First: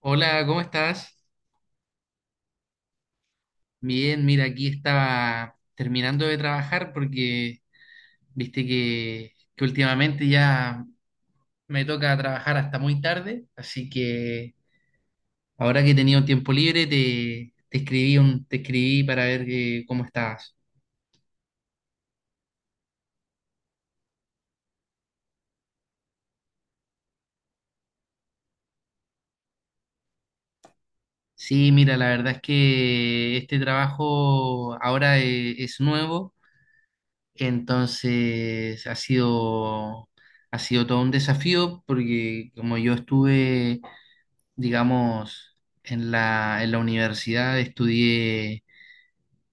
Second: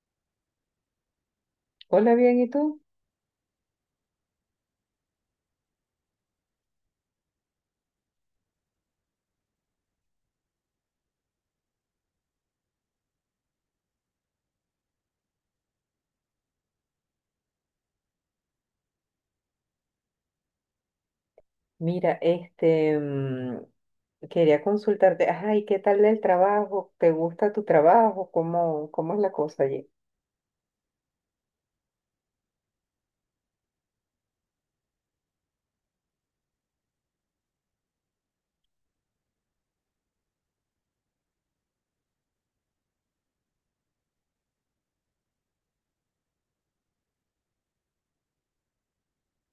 Hola, ¿cómo estás? Hola, bien, ¿y tú? Bien, mira, aquí estaba terminando de trabajar porque viste que últimamente ya me toca trabajar hasta muy tarde, así que ahora que he tenido tiempo libre te escribí te escribí para ver cómo estabas. Mira, quería consultarte, ay, ¿qué tal el trabajo? ¿Te gusta tu trabajo? ¿Cómo es la cosa allí? Sí, mira, la verdad es que este trabajo ahora es nuevo, entonces ha sido todo un desafío porque como yo estuve digamos, en la universidad estudié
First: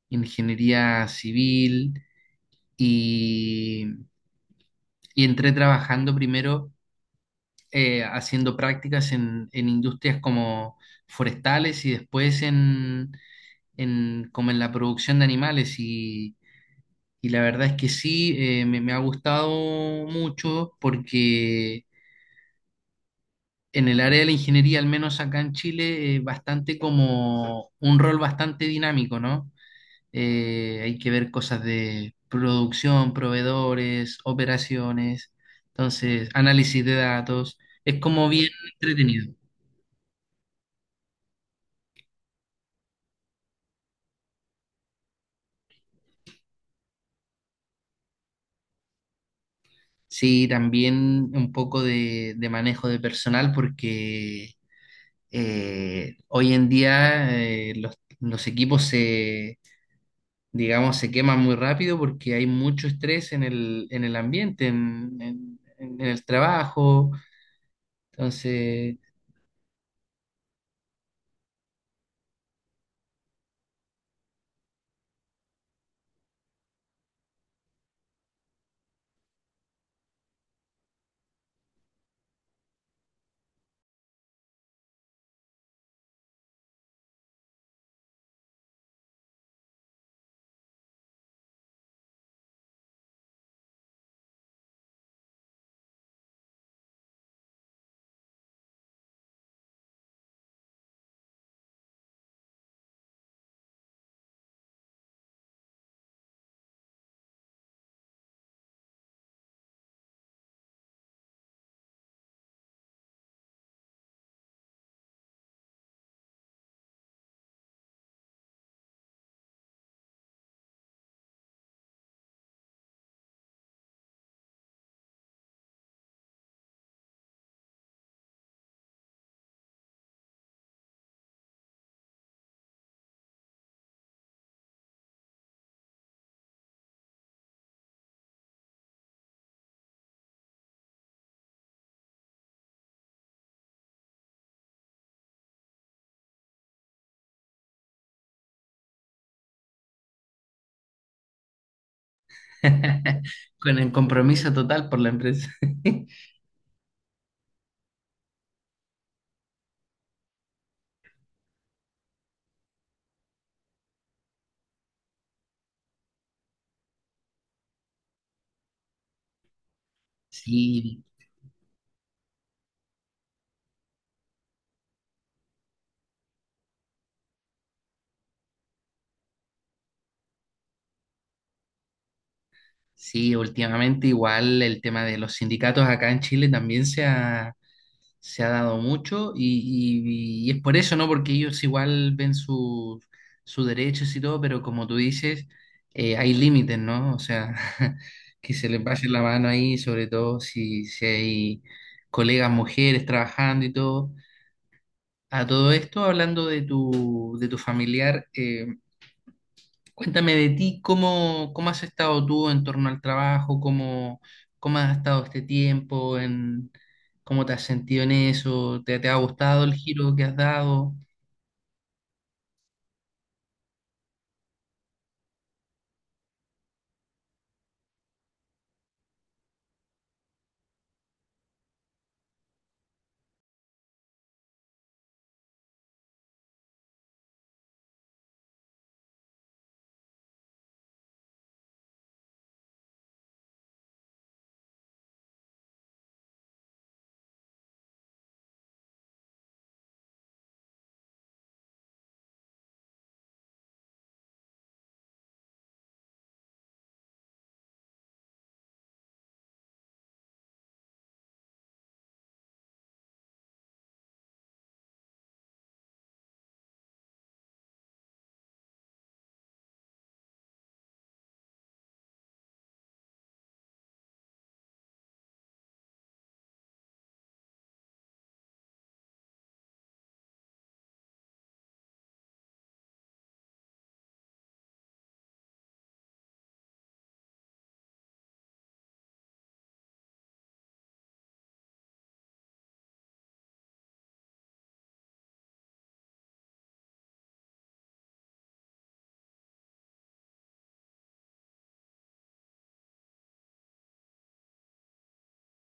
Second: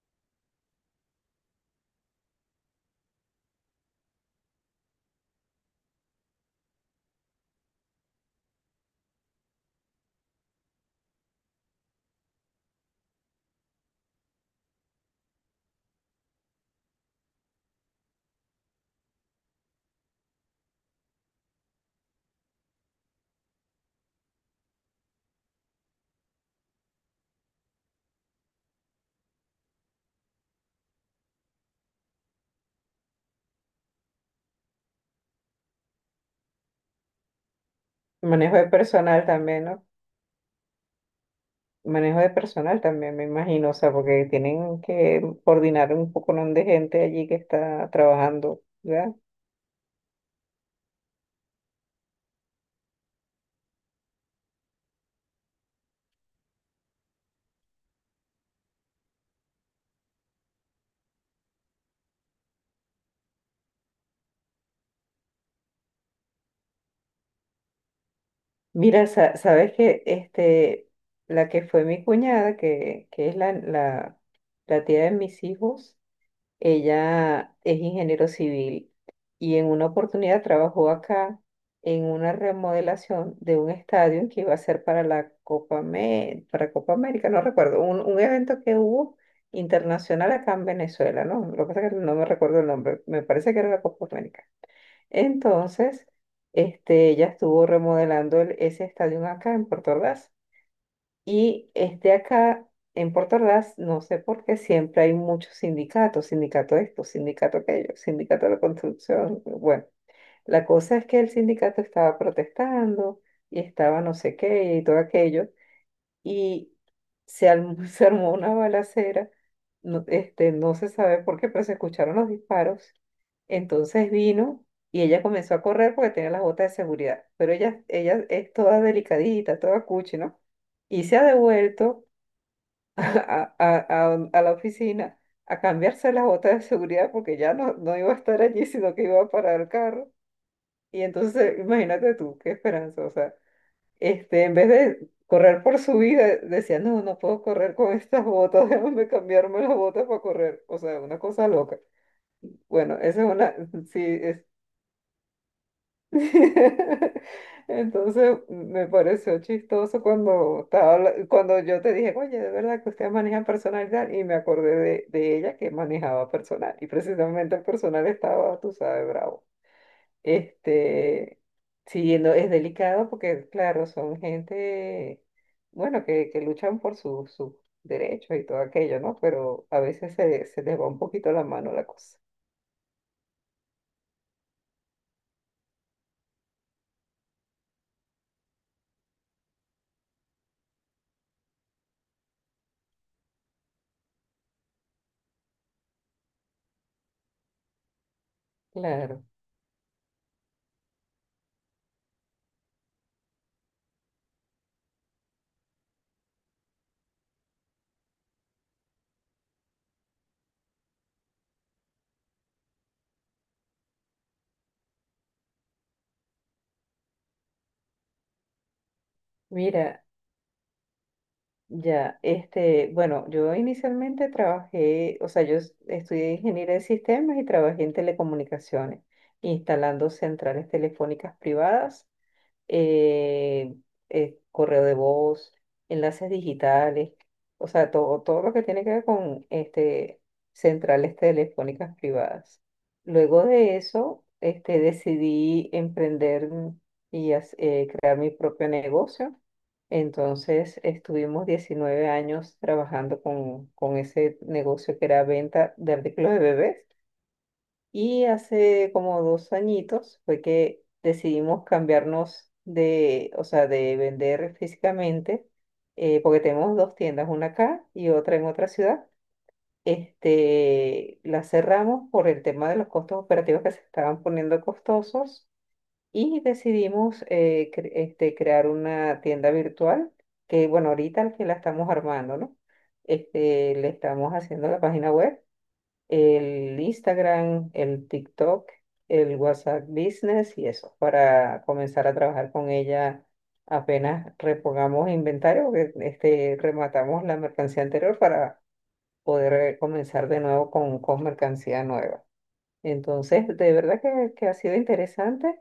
ingeniería civil y, y entré trabajando primero haciendo prácticas en industrias como forestales y después como en la producción de animales y la verdad es que sí, me ha gustado mucho porque... En el área de la ingeniería, al menos acá en Chile, bastante como un rol bastante dinámico, ¿no? Hay que ver cosas de producción, proveedores, operaciones, entonces análisis de datos, es como bien Manejo de personal entretenido. también, ¿no? Manejo de personal también, me imagino, o sea, porque tienen que coordinar un poco, ¿no?, de gente allí que está trabajando, ¿verdad? Sí, también un poco de manejo de personal porque hoy en día los equipos se, digamos, se queman muy rápido porque hay mucho estrés en el ambiente, en, en el trabajo, entonces... Mira, sabes que este, la que fue mi cuñada, que es la tía de mis hijos. Ella es ingeniero civil y en una oportunidad trabajó acá en una remodelación de un estadio que iba a ser para la para Copa América, no recuerdo, un evento que hubo internacional acá en Venezuela, ¿no? Lo que pasa es que no me recuerdo el nombre, me parece que era la Copa América. Entonces, este, ella estuvo remodelando ese estadio acá en Puerto Ordaz. Y este acá, en Puerto Ordaz, no sé por qué siempre hay muchos sindicatos, sindicato esto, sindicato aquello, sindicato de la construcción. Bueno, la cosa es que el sindicato estaba protestando y estaba no sé qué y todo aquello y se armó una balacera, no, este, no se sabe por qué, pero se escucharon los disparos. Entonces vino y ella comenzó a correr porque tenía las botas de seguridad, pero ella es toda delicadita, toda cuchi, ¿no? Y se ha devuelto a, a, a la oficina a cambiarse las botas de seguridad porque ya no, no iba a estar allí, sino que iba a parar el carro. Y entonces, imagínate tú, qué esperanza, o sea. Este, en vez de correr por su vida, decía, no, no puedo correr con estas botas, déjame cambiarme las botas para correr. O sea, una cosa loca. Bueno, esa es una, Con el sí, es... compromiso total por la empresa. Entonces me pareció chistoso cuando cuando yo te dije, oye, de verdad que usted maneja personalidad y me acordé de ella que manejaba personal y precisamente el personal estaba, tú sabes, bravo. Sí, Este, sí, no, es delicado porque, claro, son gente, bueno, que luchan por sus derechos y todo aquello, ¿no? Pero a veces se les va un poquito la mano la cosa. sí, últimamente igual el tema de los sindicatos acá en Chile también se ha dado mucho y, y es por eso, ¿no? Porque ellos igual ven sus sus derechos y todo, pero como tú dices, hay límites, ¿no? O sea, que se les pase la Claro. mano ahí, sobre todo si, si hay colegas mujeres trabajando y todo. A todo esto, hablando de tu familiar, cuéntame de ti, ¿cómo, cómo has estado tú en torno al trabajo? ¿Cómo, cómo has estado este tiempo? ¿Cómo te has sentido en eso? ¿Te, te ha gustado el Mira, giro que has dado? ya, este, bueno, yo inicialmente trabajé, o sea, estudié ingeniería de sistemas y trabajé en telecomunicaciones, instalando centrales telefónicas privadas, eh, correo de voz, enlaces digitales, o sea, todo lo que tiene que ver con este, centrales telefónicas privadas. Luego de eso, este, decidí emprender y crear mi propio negocio. Entonces, estuvimos 19 años trabajando con ese negocio que era venta de artículos de bebés. Y hace como dos añitos fue que decidimos cambiarnos de, o sea, de vender físicamente, porque tenemos dos tiendas, una acá y otra en otra ciudad. Este, la cerramos por el tema de los costos operativos que se estaban poniendo costosos y decidimos este, crear una tienda virtual que, bueno, ahorita que la estamos armando, ¿no? Este, le estamos haciendo la página web, el Instagram, el TikTok, el WhatsApp Business y eso, para comenzar a trabajar con ella apenas repongamos inventario, que, este, rematamos la mercancía anterior para poder comenzar de nuevo con mercancía nueva. Entonces, de verdad que ha sido interesante.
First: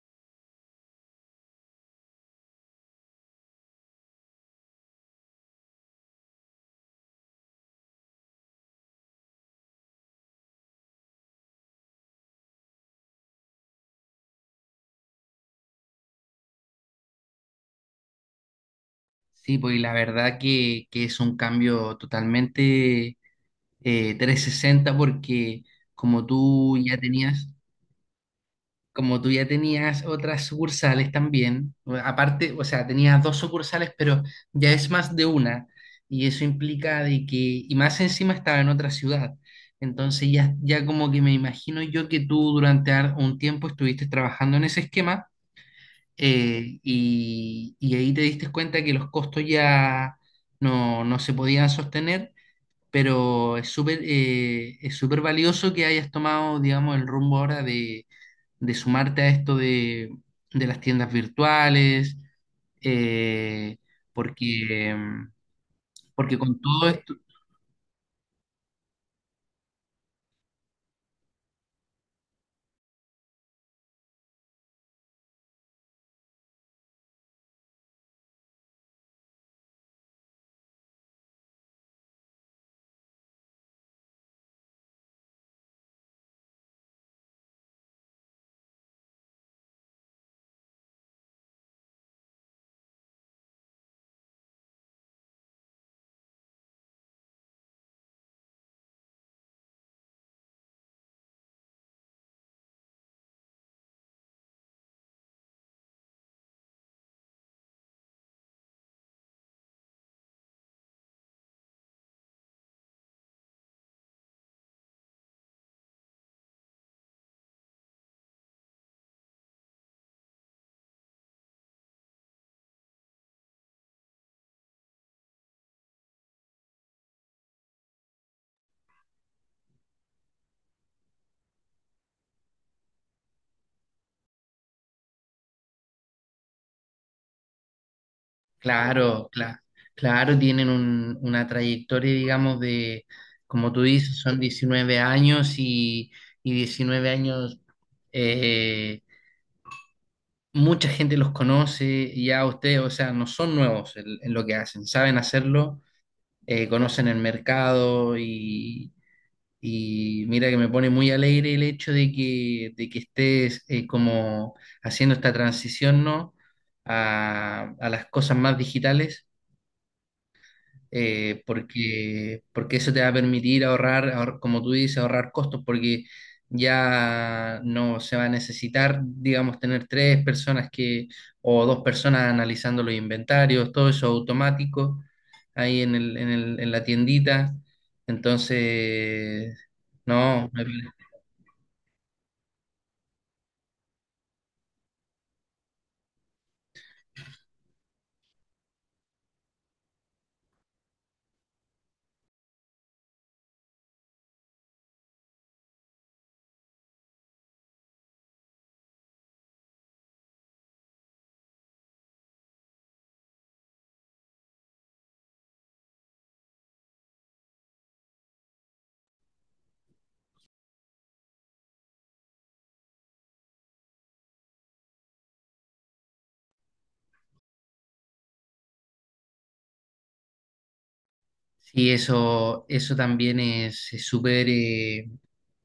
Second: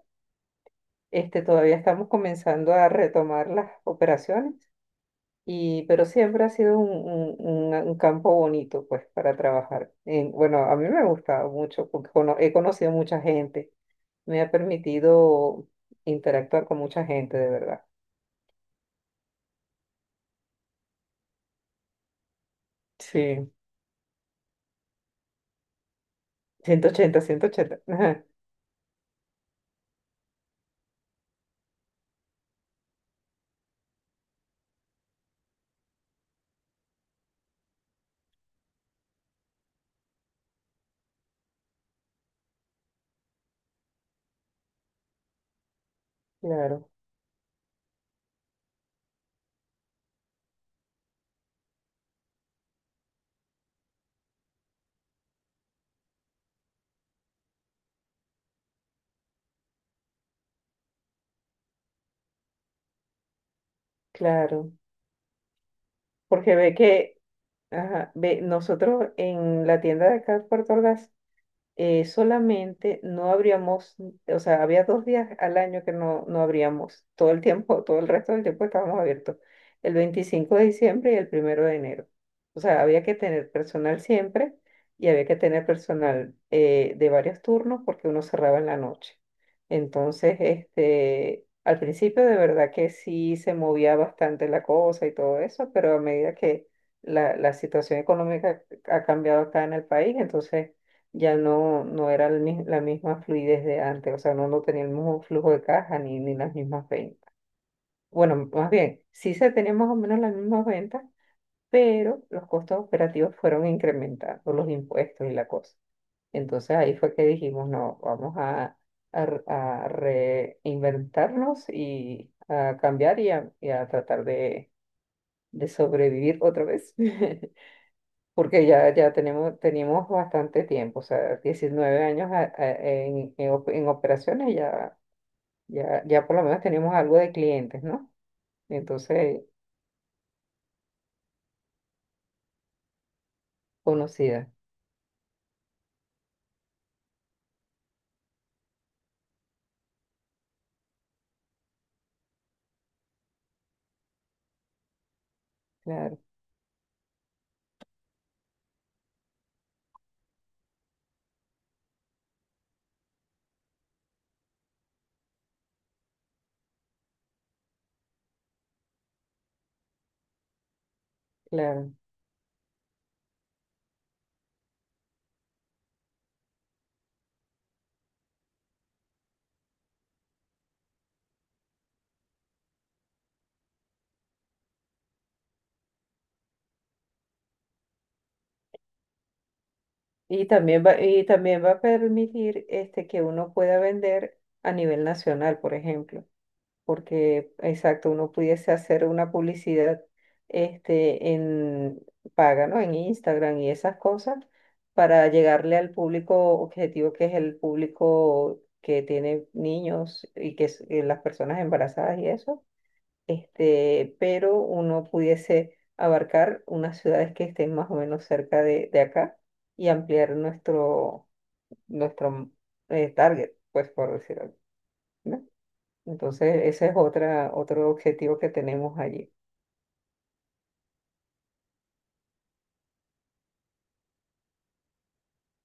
Este, todavía estamos comenzando a retomar las operaciones y, pero siempre ha sido un campo bonito, pues, para trabajar. En- bueno, a mí me ha gustado mucho porque he conocido mucha gente. Me ha permitido interactuar con mucha gente, de verdad. Sí, pues y la verdad que es un cambio totalmente Sí, 360 porque como tú ya 180, tenías, 180. Ajá, como tú ya tenías otras sucursales también, aparte, o sea, tenías dos sucursales, pero ya es más de una, y eso implica de que, y más encima estaba en otra ciudad. Entonces ya como que me imagino yo que tú durante un tiempo estuviste trabajando en ese esquema claro, y ahí te diste cuenta que los costos ya no se podían sostener, pero es súper valioso que hayas tomado, digamos, el rumbo ahora de sumarte a esto de las tiendas virtuales, eh, claro. porque, mm, porque Porque con ve todo esto, que, ajá, ve, nosotros en la tienda de acá de Puerto solamente no abríamos, o sea, había dos días al año que no, no abríamos, todo el tiempo, todo el resto del tiempo estábamos abiertos, el 25 de diciembre y el primero de enero. O sea, había que tener personal siempre y había que tener personal de varios turnos porque uno cerraba en la noche. Entonces, este, al principio de verdad que sí se movía bastante la cosa y todo eso, pero a medida que la situación económica ha cambiado acá en el país, entonces ya no, no era la misma fluidez de antes, o sea, no, no tenía el mismo flujo de caja ni las mismas ventas. Bueno, más bien, sí se tenían más o menos las mismas ventas, pero los costos operativos fueron incrementando, los impuestos y la cosa. Entonces ahí fue que dijimos, no, vamos a, a reinventarnos y a cambiar y a tratar de sobrevivir otra vez. Porque ya, ya tenemos, tenemos bastante tiempo, o sea, 19 años en operaciones ya, ya por lo menos tenemos algo de clientes, ¿no? claro, Entonces, claro, tienen una trayectoria, digamos, de, como tú dices, son conocida, 19 años y 19 años, eh, mucha gente los conoce, ya ustedes, o sea, no son nuevos en lo que hacen, saben hacerlo, claro, conocen el mercado. Y mira que me pone muy alegre el hecho de que estés como haciendo esta transición, ¿no? A las cosas más digitales, claro. porque, porque eso te va a permitir ahorrar, como tú dices, ahorrar costos, porque ya no se va a necesitar, digamos, tener tres personas que, o dos personas analizando los inventarios, todo eso automático ahí en la tiendita. Entonces, no, me parece. Y también va a permitir este, que uno pueda vender a nivel nacional, por ejemplo. Porque, exacto, uno pudiese hacer una publicidad este, en paga, ¿no? En Instagram y esas cosas para llegarle al público objetivo que es el público que tiene niños y que es las personas embarazadas y eso, este, pero uno pudiese abarcar unas ciudades que estén más o menos cerca de acá y ampliar nuestro, nuestro target, pues por decirlo. ¿No? Entonces, ese es otra, otro objetivo que tenemos allí. Sí, eso también es súper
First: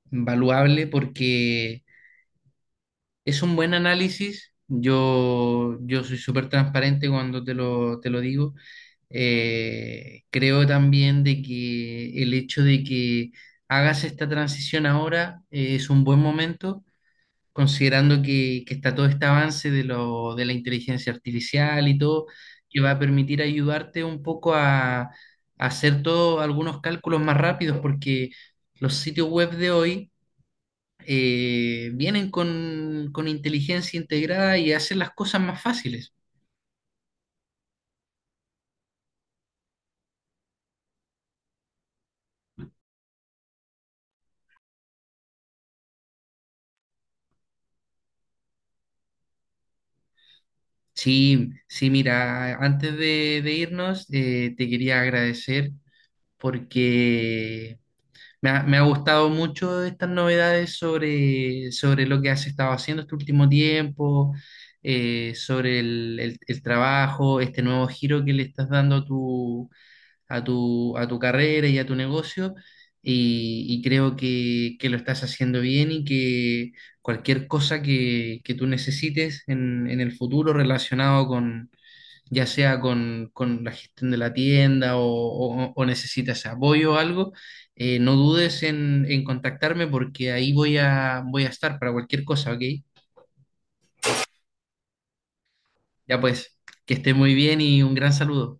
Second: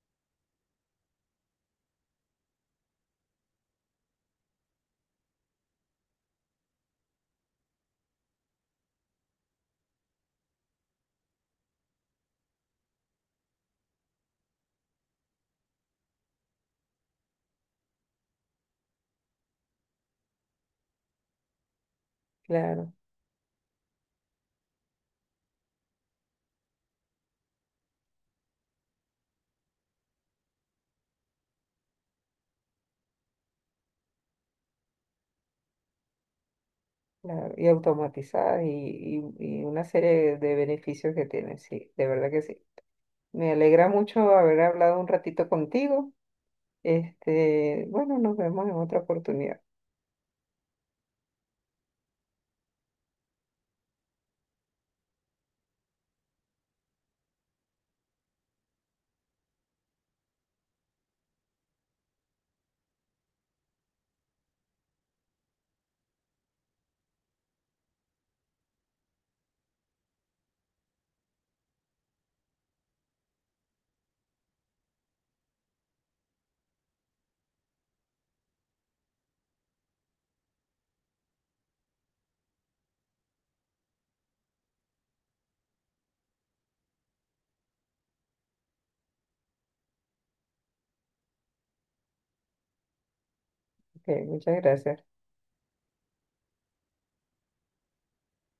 valuable porque es un buen análisis. Yo soy súper transparente cuando te te lo digo. Creo también de que el hecho de que hagas esta transición ahora es un buen momento considerando que está todo este avance de la inteligencia artificial y todo, que va Claro, a permitir ayudarte un poco a hacer todos algunos cálculos más rápidos, porque los sitios web de hoy vienen con inteligencia integrada y hacen las cosas más fáciles. claro. Y automatizadas y una serie de beneficios que tienen, sí, de verdad que sí. Me alegra mucho haber hablado un ratito contigo. Este, bueno, nos vemos en otra oportunidad. Sí, sí, mira, antes de irnos, te quería agradecer porque me ha gustado mucho estas novedades sobre, sobre lo que has estado haciendo este último tiempo, sobre el trabajo, este nuevo giro que le estás dando a tu, a tu carrera y a tu negocio. Y creo que lo estás haciendo bien y que cualquier cosa que tú necesites en el futuro relacionado ya sea con la gestión de la tienda o, o necesitas apoyo o algo, no dudes en contactarme porque ahí voy a, voy a estar para cualquier cosa, ¿ok? Ok, muchas gracias. Ya pues, que esté muy bien y un gran saludo.